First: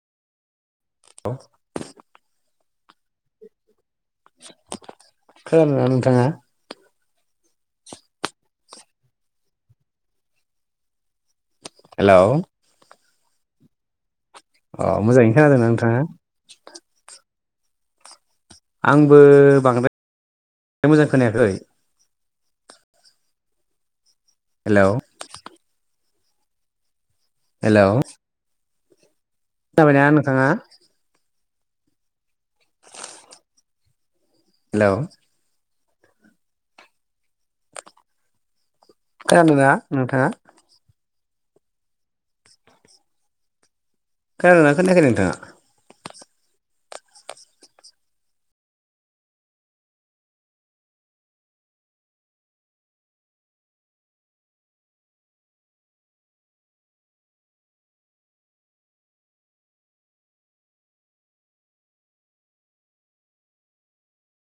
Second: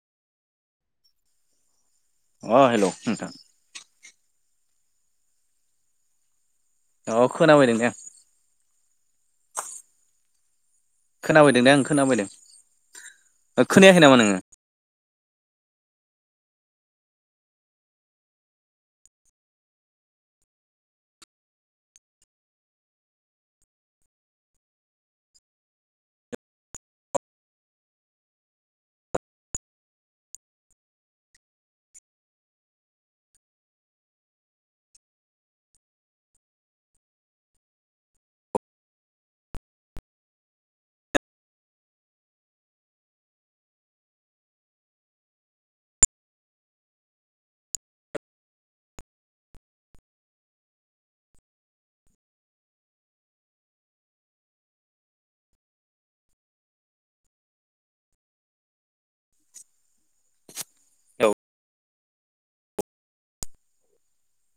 हौ अ हेल' नोंथां। खोनादोंना नोंथाङा? औ खोनाबाय नोंथां खोनाबायदों दे आं हेलौ खोनाबायदों खोनायाखै नामा नोङो? अ मोजाङैनो खोनादों नोंथांआ आंबो बांद्राय मोजां खोनायाखै हेल' हेल' खोनाबायना नोंथाङा हेलौ खोनादोंना नोंथाङा खोनादोना खोनायाखै नोंथाङा औ